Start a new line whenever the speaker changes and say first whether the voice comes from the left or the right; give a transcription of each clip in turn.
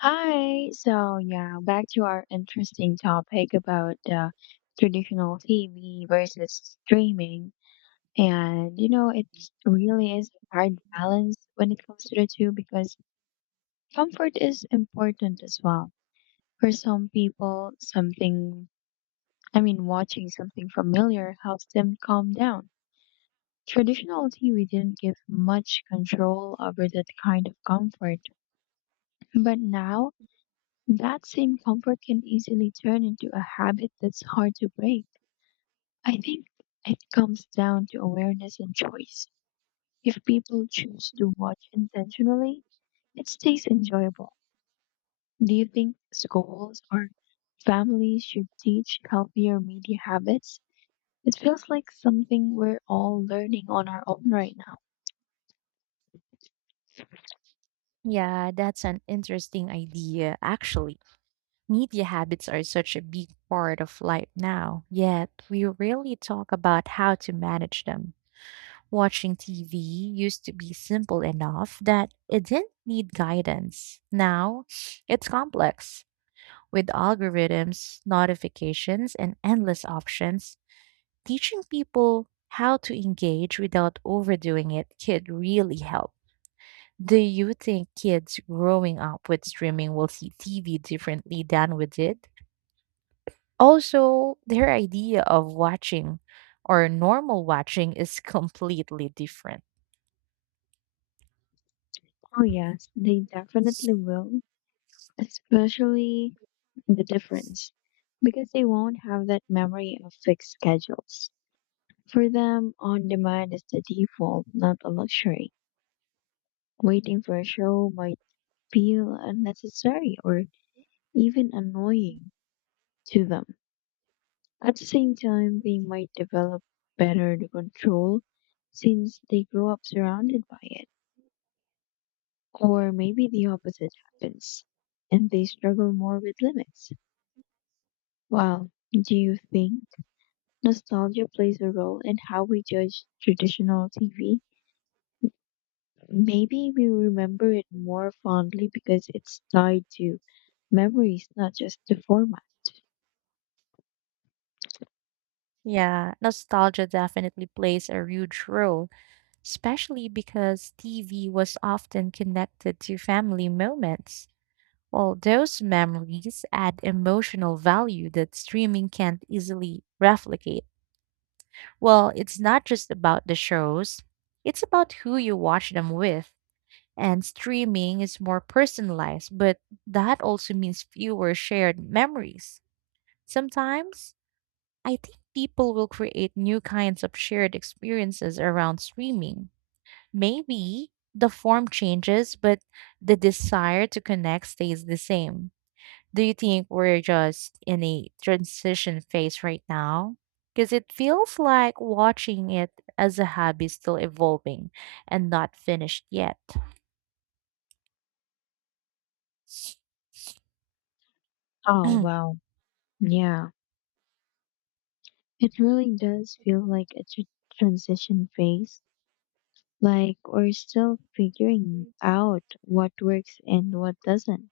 left: Hi. So yeah, back to our interesting topic about traditional TV versus streaming. And you know, it really is a hard balance when it comes to the two because comfort is important as well. For some people, watching something familiar helps them calm down. Traditional TV didn't give much control over that kind of comfort, but now that same comfort can easily turn into a habit that's hard to break. I think it comes down to awareness and choice. If people choose to watch intentionally, it stays enjoyable. Do you think schools or families should teach healthier media habits? It feels like something we're all learning on our own right now.
right: Yeah, that's an interesting idea, actually. Media habits are such a big part of life now, yet we rarely talk about how to manage them. Watching TV used to be simple enough that it didn't need guidance. Now, it's complex. With algorithms, notifications, and endless options, teaching people how to engage without overdoing it could really help. Do you think kids growing up with streaming will see TV differently than we did? Also, their idea of watching or normal watching is completely different.
left: Oh, yes, they definitely will, especially the difference, because they won't have that memory of fixed schedules. For them, on demand is the default, not a luxury. Waiting for a show might feel unnecessary or even annoying to them. At the same time, they might develop better the control since they grow up surrounded by it. Or maybe the opposite happens and they struggle more with limits. Well, do you think? Nostalgia plays a role in how we judge traditional TV. Maybe we remember it more fondly because it's tied to memories, not just the format.
right: Yeah, nostalgia definitely plays a huge role, especially because TV was often connected to family moments. Well, those memories add emotional value that streaming can't easily replicate. Well, it's not just about the shows, it's about who you watch them with. And streaming is more personalized, but that also means fewer shared memories. Sometimes, I think people will create new kinds of shared experiences around streaming. Maybe the form changes, but the desire to connect stays the same. Do you think we're just in a transition phase right now? Because it feels like watching it as a hobby is still evolving and not finished yet.
left: Oh, wow. Yeah. It really does feel like a transition phase. Like we're still figuring out what works and what doesn't.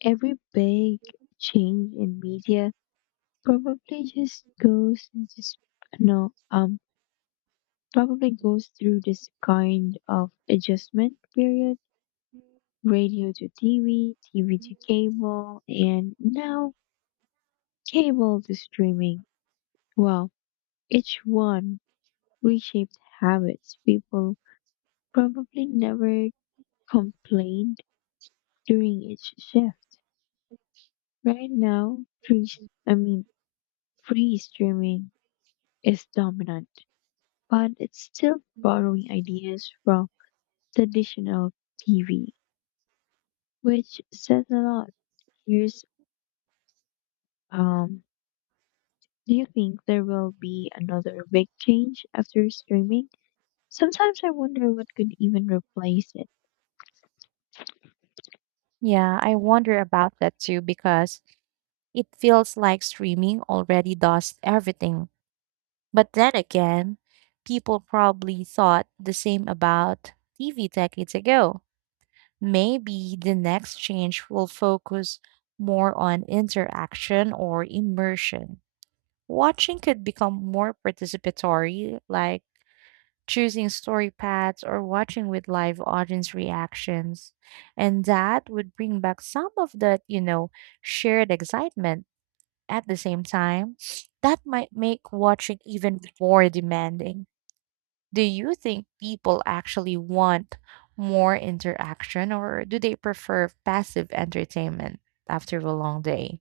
left: Every big change in media probably just goes into, sp- no, probably goes through this kind of adjustment period: radio to TV, TV to cable, and now cable to streaming. Well, each one reshaped habits people probably never complained during each shift. Right now, free, s- I mean, free streaming is dominant, but it's still borrowing ideas from traditional TV, which says a lot. Here's um, do you think there will be another big change after streaming? Sometimes I wonder what could even replace it.
right: Yeah, I wonder about that too, because it feels like streaming already does everything. But then again, people probably thought the same about TV decades ago. Maybe the next change will focus more on interaction or immersion. Watching could become more participatory, like choosing story paths or watching with live audience reactions. And that would bring back some of that, you know, shared excitement. At the same time, that might make watching even more demanding. Do you think people actually want more interaction, or do they prefer passive entertainment after a long day?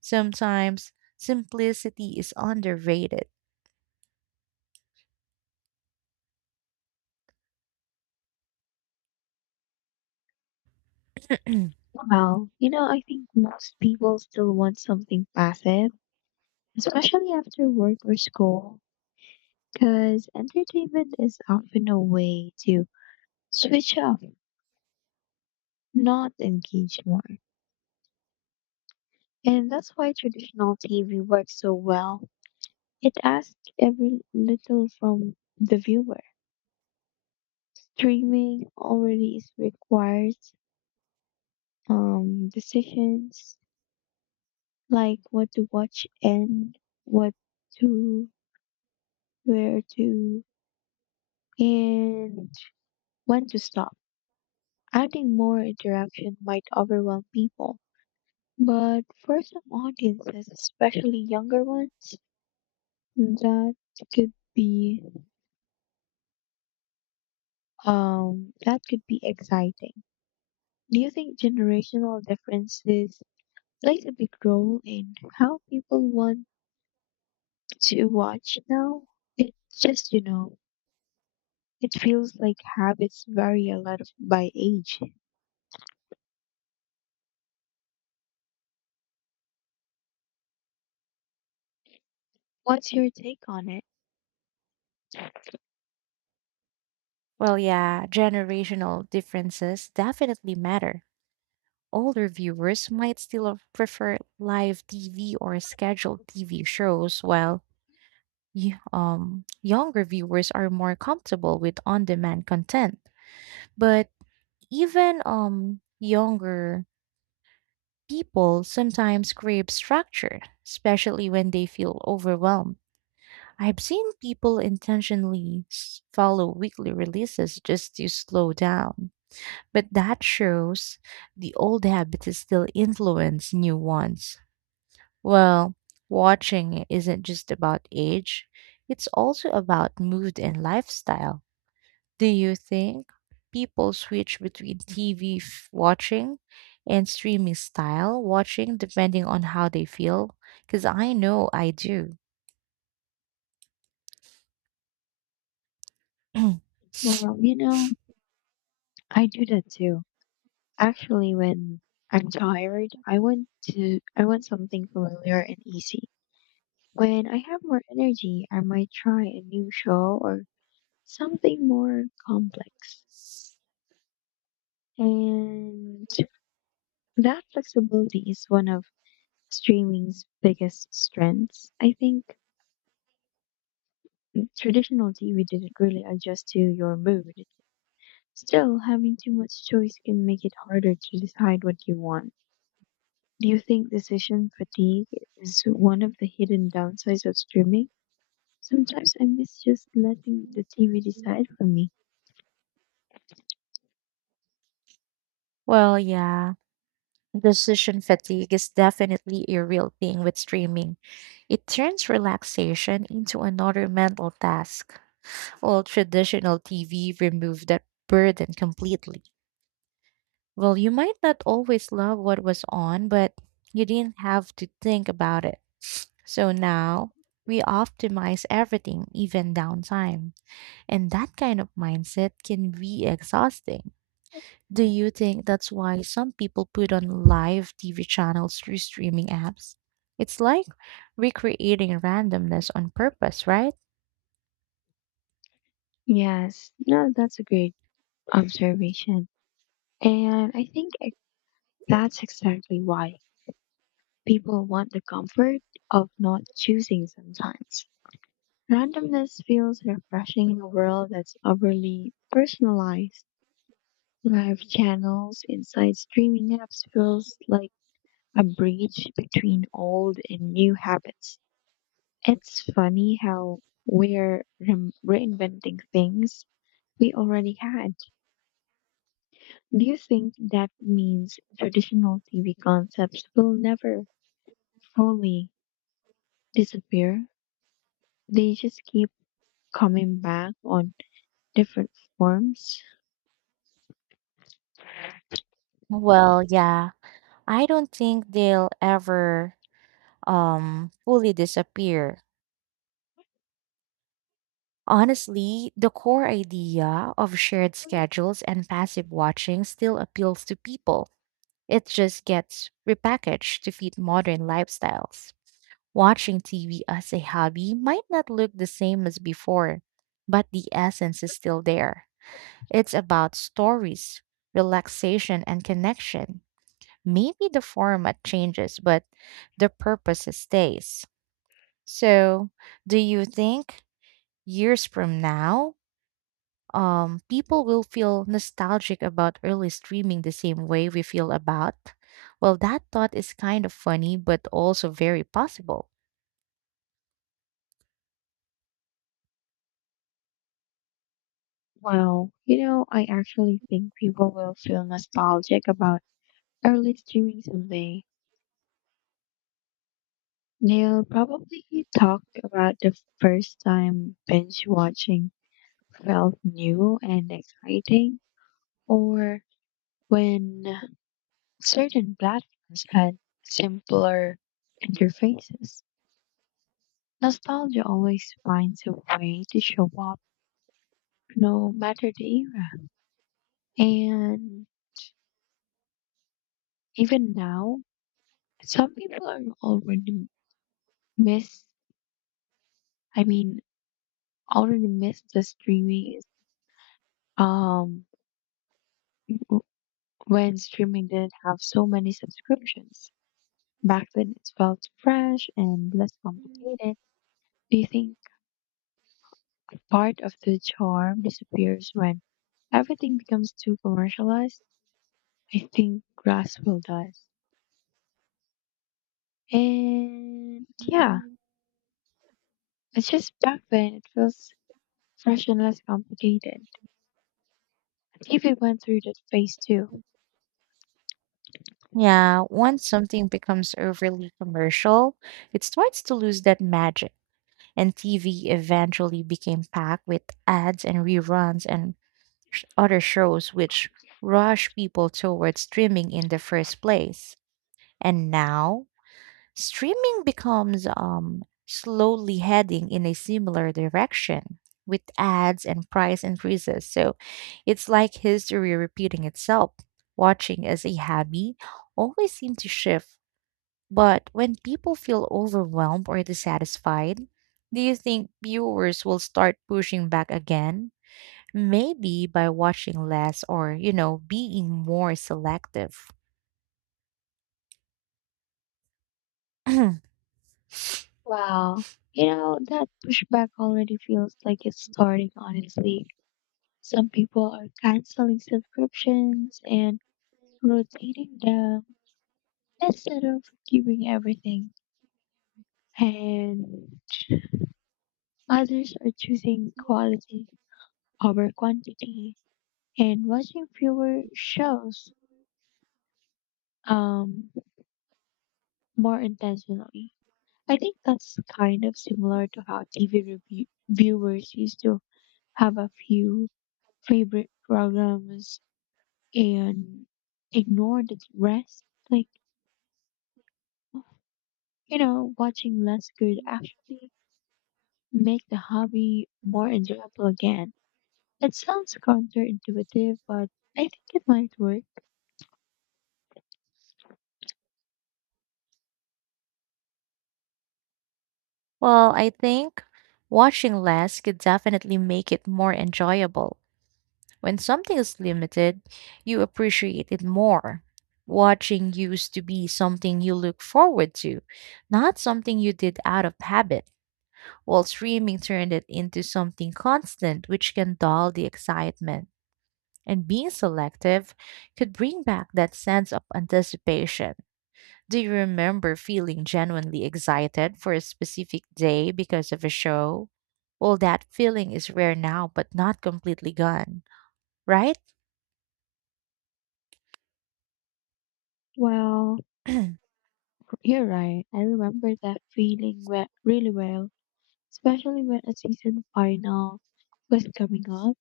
right: Sometimes simplicity is underrated.
left: Well, you know, I think most people still want something passive, especially after work or school, because entertainment is often a way to switch off, not engage more. And that's why traditional TV works so well. It asks every little from the viewer. Streaming already is requires decisions like what to watch, and what to, where to, and when to stop. Adding more interaction might overwhelm people. But for some audiences, especially younger ones, That could be that could be exciting. Do you think generational differences plays a big role in how people want to watch now? It just, you know, it feels like habits vary a lot of, by age. What's your take on it?
right: Well, yeah, generational differences definitely matter. Older viewers might still prefer live TV or scheduled TV shows, while younger viewers are more comfortable with on demand content. But even younger people sometimes crave structure, especially when they feel overwhelmed. I've seen people intentionally follow weekly releases just to slow down. But that shows the old habits still influence new ones. Well, watching isn't just about age, it's also about mood and lifestyle. Do you think people switch between TV watching and streaming style watching depending on how they feel? Because I know I do.
left: Well, you know, I do that too. Actually, when I'm tired, I want something familiar and easy. When I have more energy, I might try a new show or something more complex. And that flexibility is one of streaming's biggest strengths. I think traditional TV didn't really adjust to your mood. Still, having too much choice can make it harder to decide what you want. Do you think decision fatigue is one of the hidden downsides of streaming? Sometimes I miss just letting the TV decide for me.
right: Well, yeah. Decision fatigue is definitely a real thing with streaming. It turns relaxation into another mental task, while traditional TV removed that burden completely. Well, you might not always love what was on, but you didn't have to think about it. So now we optimize everything, even downtime. And that kind of mindset can be exhausting. Do you think that's why some people put on live TV channels through streaming apps? It's like recreating randomness on purpose, right?
left: Yes, no, that's a great observation. And I think that's exactly why people want the comfort of not choosing sometimes. Randomness feels refreshing in a world that's overly personalized. Live channels inside streaming apps feels like a bridge between old and new habits. It's funny how we're reinventing things we already had. Do you think that means traditional TV concepts will never fully disappear? They just keep coming back on different forms.
right: Well, yeah. I don't think they'll ever fully disappear. Honestly, the core idea of shared schedules and passive watching still appeals to people. It just gets repackaged to fit modern lifestyles. Watching TV as a hobby might not look the same as before, but the essence is still there. It's about stories, relaxation, and connection. Maybe the format changes, but the purpose stays. So, do you think years from now, people will feel nostalgic about early streaming the same way we feel about? Well, that thought is kind of funny, but also very possible.
left: Well, you know, I actually think people will feel nostalgic about early streaming someday. They'll probably talk about the first time binge watching felt new and exciting, or when certain platforms had simpler interfaces. Nostalgia always finds a way to show up no matter the era. And even now, some people are miss, I mean, already miss the um w- when streaming didn't have so many subscriptions. Back then it felt fresh and less complicated. Do you think part of the charm disappears when everything becomes too commercialized? I think Grasswell does. And yeah, it's just back then it feels fresh and less complicated. TV went through that phase too.
right: Yeah, once something becomes overly commercial, it starts to lose that magic. And TV eventually became packed with ads and reruns and other shows, which rush people towards streaming in the first place. And now, streaming becomes slowly heading in a similar direction with ads and price increases. So it's like history repeating itself. Watching as a hobby always seemed to shift, but when people feel overwhelmed or dissatisfied, do you think viewers will start pushing back again? Maybe by watching less or, you know, being more selective. Well,
left: Wow. You know, that pushback already feels like it's starting, honestly. Some people are canceling subscriptions and rotating them instead of giving everything. And others are choosing quality over quantity and watching fewer shows um more intentionally. I think that's kind of similar to how viewers used to have a few favorite programs and ignore the rest. Like, you know, watching less could actually make the hobby more enjoyable again. It sounds counterintuitive, but I think it might work.
right: I think watching less could definitely make it more enjoyable. When something is limited, you appreciate it more. Watching used to be something you look forward to, not something you did out of habit, while streaming turned it into something constant, which can dull the excitement. And being selective could bring back that sense of anticipation. Do you remember feeling genuinely excited for a specific day because of a show? Well, that feeling is rare now, but not completely gone, right?
left: Well, you're right. I remember that feeling really well, especially when a season final was coming up.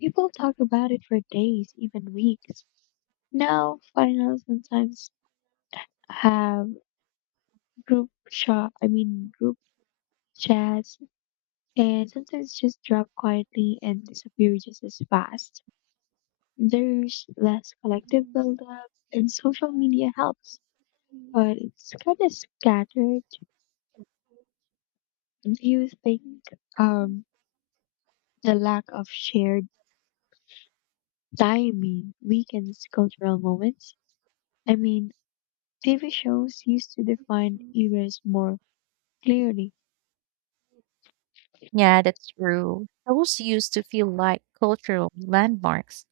left: People talk about it for days, even weeks. Now, finals sometimes have group shot. I mean, group chats and sometimes just drop quietly and disappear just as fast. There's less collective buildup, and social media helps, but it's kind of scattered. Do you think um, the lack of shared timing weakens cultural moments? I mean, TV shows used to define eras more clearly.
right: Yeah, that's true. Those used to feel like cultural landmarks.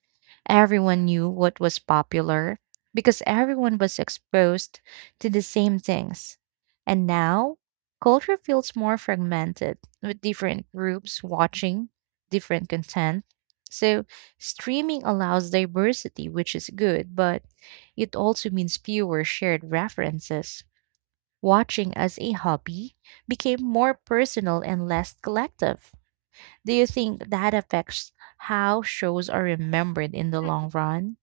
right: Everyone knew what was popular because everyone was exposed to the same things. And now, culture feels more fragmented with different groups watching different content. So, streaming allows diversity, which is good, but it also means fewer shared references. Watching as a hobby became more personal and less collective. Do you think that affects how shows are remembered in the long run?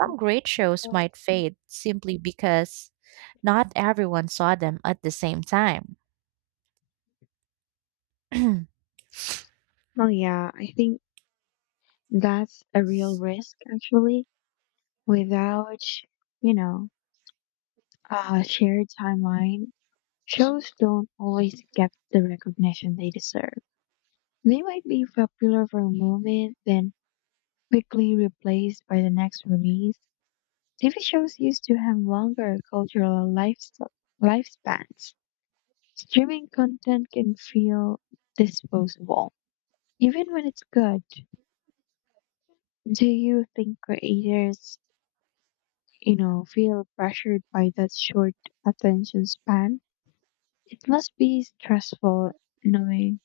right: Some great shows
left: Oh,
right: might fade simply because not everyone saw them at the same time.
left: oh, yeah, I think that's a real risk actually. Without, you know, a shared timeline, shows don't always get the recognition they deserve. They might be popular for a moment, then quickly replaced by the next release. TV shows used to have longer lifespans. Streaming content can feel disposable, even when it's good. Do you think creators, you know, feel pressured by that short attention span? It must be stressful knowing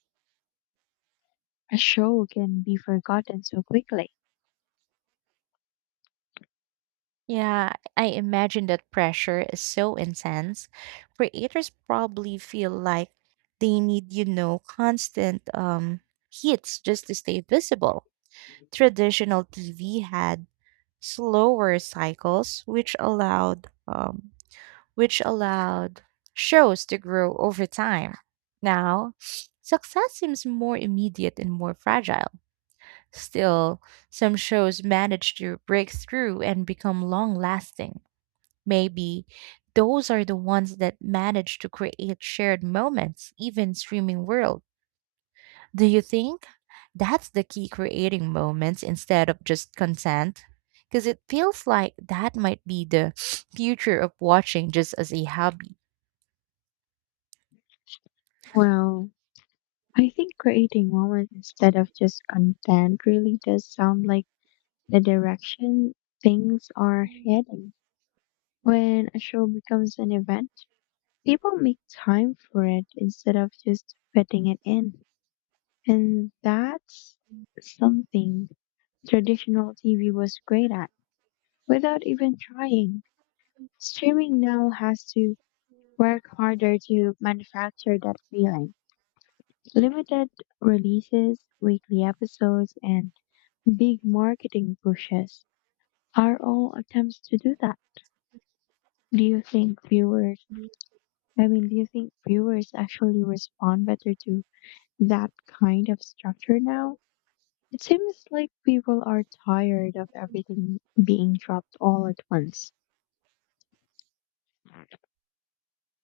left: a show can be forgotten so quickly.
right: Yeah, I imagine that pressure is so intense. Creators probably feel like they need, you know, constant hits just to stay visible. Traditional TV had slower cycles, which allowed which allowed shows to grow over time. Now, success seems more immediate and more fragile. Still, some shows manage to break through and become long lasting. Maybe those are the ones that manage to create shared moments, even streaming world. Do you think that's the key, creating moments instead of just consent? Because it feels like that might be the future of watching just as a hobby.
left: Well, I think creating moments instead of just content really does sound like the direction things are heading. When a show becomes an event, people make time for it instead of just fitting it in. And that's something traditional TV was great at without even trying. Streaming now has to work harder to manufacture that feeling. Limited releases, weekly episodes, and big marketing pushes are all attempts to do that. Do you think viewers, do you think viewers actually respond better to that kind of structure now? It seems like people are tired of everything being dropped all at once.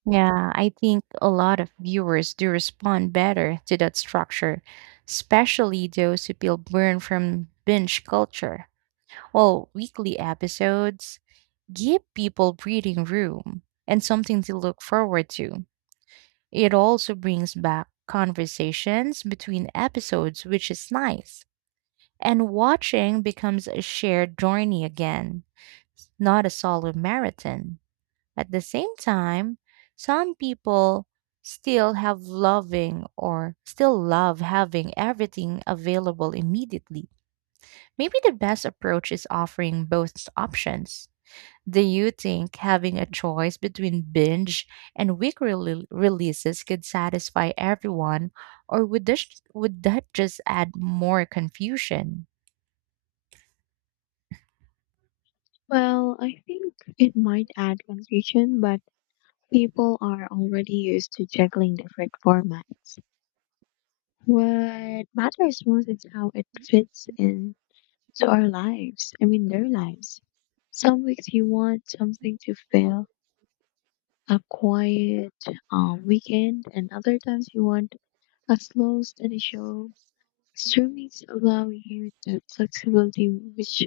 right: Yeah, I think a lot of viewers do respond better to that structure, especially those who feel burned from binge culture. Well, weekly episodes give people breathing room and something to look forward to. It also brings back conversations between episodes, which is nice. And watching becomes a shared journey again, not a solo marathon. At the same time, some people still have loving or still love having everything available immediately. Maybe the best approach is offering both options. Do you think having a choice between binge and releases could satisfy everyone, or would that just add more confusion?
left: Well, I think it might add confusion, but people are already used to juggling different formats. What matters most is how it fits in to our lives. I mean, their lives. Some weeks you want something to fill a quiet weekend, and other times you want a slow, steady show. Streamings allow you the flexibility, which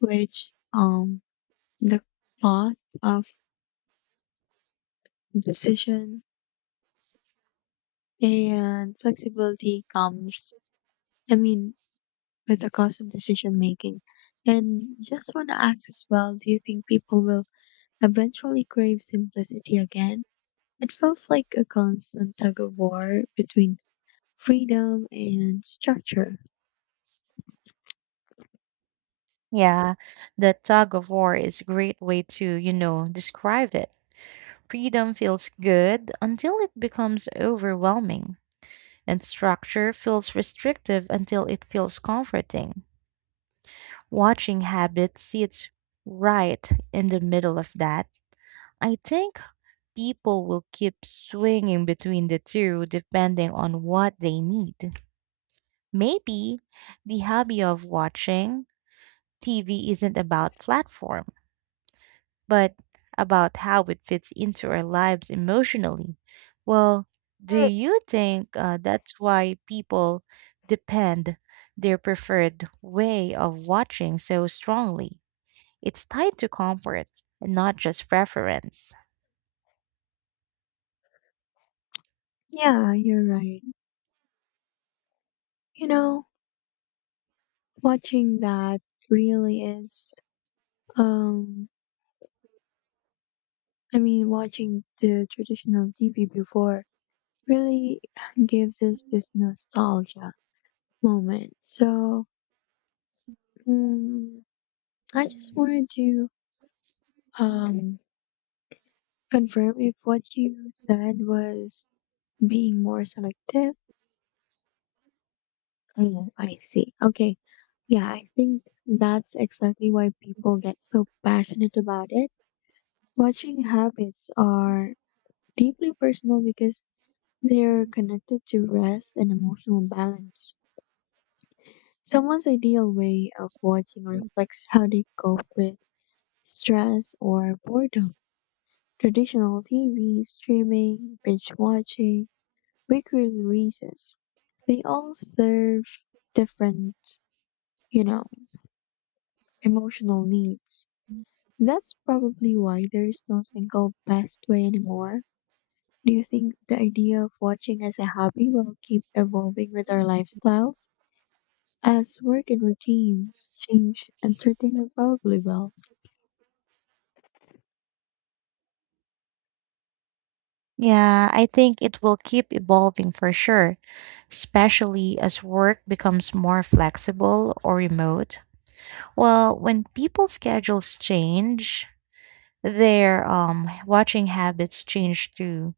left: which the cost of decision and flexibility comes. I mean, with the cost of decision making. And just want to ask as well, do you think people will eventually crave simplicity again? It feels like a constant tug of war between freedom and structure.
right: Yeah, the tug of war is a great way to, you know, describe it. Freedom feels good until it becomes overwhelming, and structure feels restrictive until it feels comforting. Watching habit sits right in the middle of that. I think people will keep swinging between the two depending on what they need. Maybe the hobby of watching TV isn't about platform, but about how it fits into our lives emotionally. Well, do you think that's why people depend their preferred way of watching so strongly? It's tied to comfort, and not just preference.
left: Yeah, you're right. You know, watching that really is, um, I mean, watching the traditional TV before really gives us this nostalgia moment. So, mm I just wanted to um confirm if what you said was being more selective. Mm, I see. Okay. Yeah, I think that's exactly why people get so passionate about it. Watching habits are deeply personal because they're connected to rest and emotional balance. Someone's ideal way of watching reflects how they cope with stress or boredom. Traditional TV, streaming, binge watching, weekly releases. They all serve different, you know, emotional needs. That's probably why there is no single best way anymore. Do you think the idea of watching as a hobby will keep evolving with our lifestyles? As work and routines change, entertainment probably will.
right: Yeah, I think it will keep evolving for sure, especially as work becomes more flexible or remote. Well, when people's schedules change, their watching habits changed too.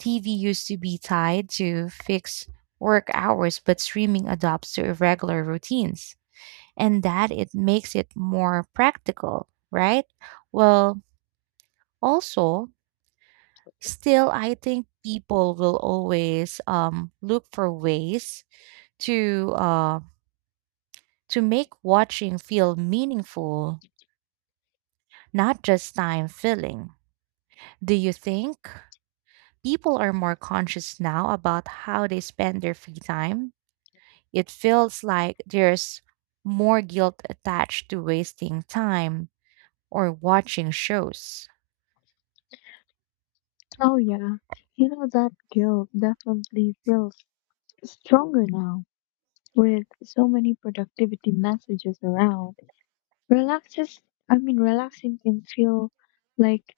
right: TV used to be tied to fixed work hours, but streaming adopts to irregular routines, and that it makes it more practical, right? Well, also, still, I think people will always look for ways to uh, to make watching feel meaningful, not just time filling. Do you think people are more conscious now about how they spend their free time? It feels like there's more guilt attached to wasting time or watching shows.
left: Oh, yeah. You know, that guilt definitely feels stronger now with so many productivity messages around. Relaxes, relaxing can feel like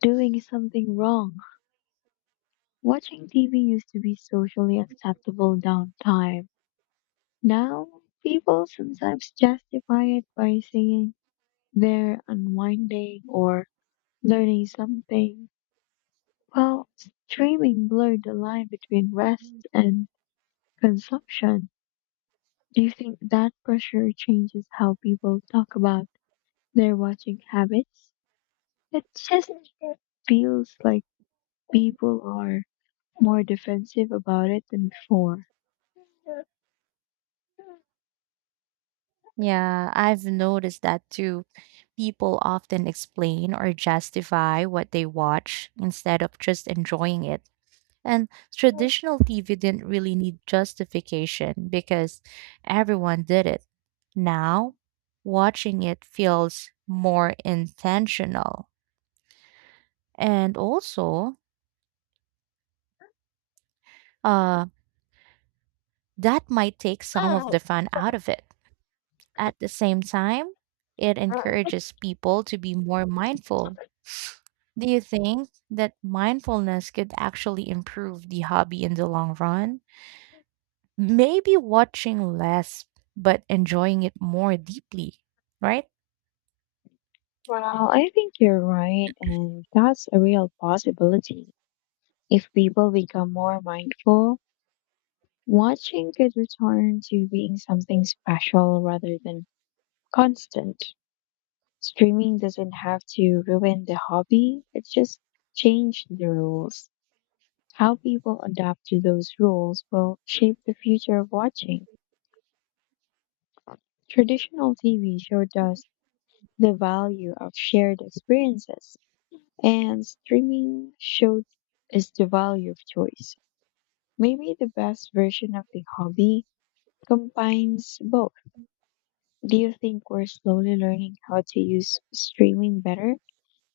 left: doing something wrong. Watching TV used to be socially acceptable downtime. Now, people sometimes justify it by saying they're unwinding or learning something. Well, streaming blurred the line between rest and consumption. Do you think that pressure changes how people talk about their watching habits? It just feels like people are more defensive about it than before.
right: Yeah, I've noticed that too. People often explain or justify what they watch instead of just enjoying it. And traditional TV didn't really need justification because everyone did it. Now, watching it feels more intentional. And also, uh, that might take some of the fun out of it. At the same time, it encourages people to be more mindful. Do you think that mindfulness could actually improve the hobby in the long run? Maybe watching less but enjoying it more deeply, right?
left: Well, I think you're right, and that's a real possibility. If people become more mindful, watching could return to being something special rather than constant. Streaming doesn't have to ruin the hobby, it's just changed the rules. How people adapt to those rules will shape the future of watching. Traditional TV showed us the value of shared experiences. And streaming showed us the value of choice. Maybe the best version of the hobby combines both. Do you think we're slowly learning how to use streaming better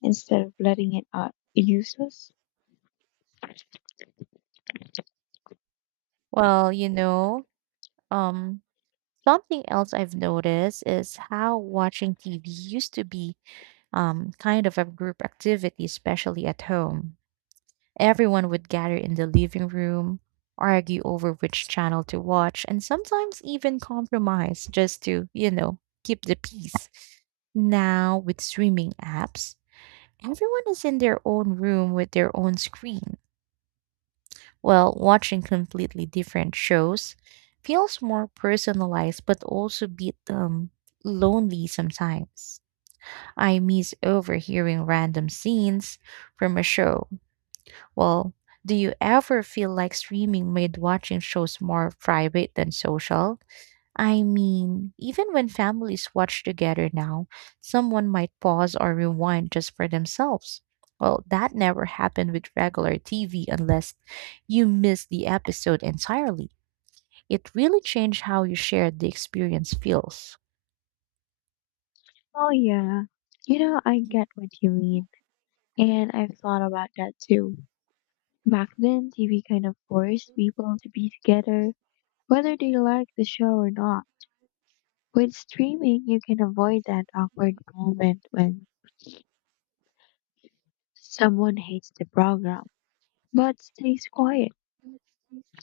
left: instead of letting it out use us?
right: Well, um something else I've noticed is how watching TV used to be kind of a group activity, especially at home. Everyone would gather in the living room, argue over which channel to watch, and sometimes even compromise just to, you know, keep the peace. Now, with streaming apps, everyone is in their own room with their own screen. Well, watching completely different shows feels more personalized but also a bit lonely sometimes. I miss overhearing random scenes from a show. Well, do you ever feel like streaming made watching shows more private than social? I mean, even when families watch together now, someone might pause or rewind just for themselves. Well, that never happened with regular TV unless you missed the episode entirely. It really changed how you shared the experience feels.
left: Oh, yeah. You know, I get what you mean. And I've thought about that too. Back then, TV kind of forced people to be together, whether they liked the show or not. With streaming, you can avoid that awkward moment when someone hates the program but stays quiet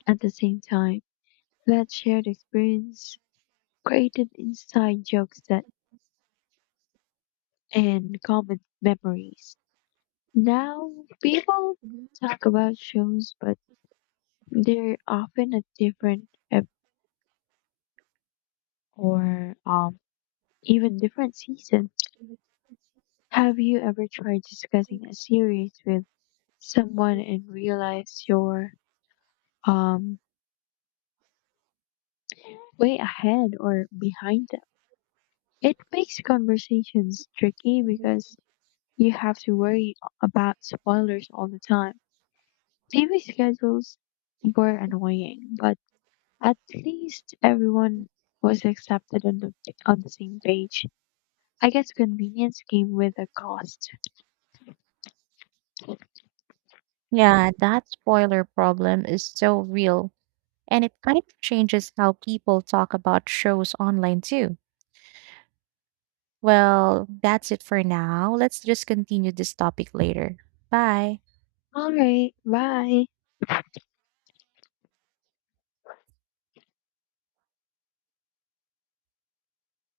left: at the same time. That shared experience created inside jokes that and common memories. Now, people talk about shows, but they're often at different ep- or even different seasons. Have you ever tried discussing a series with someone and realized your um way ahead or behind them. It makes conversations tricky because you have to worry about spoilers all the time. TV schedules were annoying, but at least everyone was accepted on the same page. I guess convenience came with a cost.
right: Yeah, that spoiler problem is so real, and it kind of changes how people talk about shows online too. Well, that's it for now. Let's just continue this topic later. Bye.
left: All right, bye.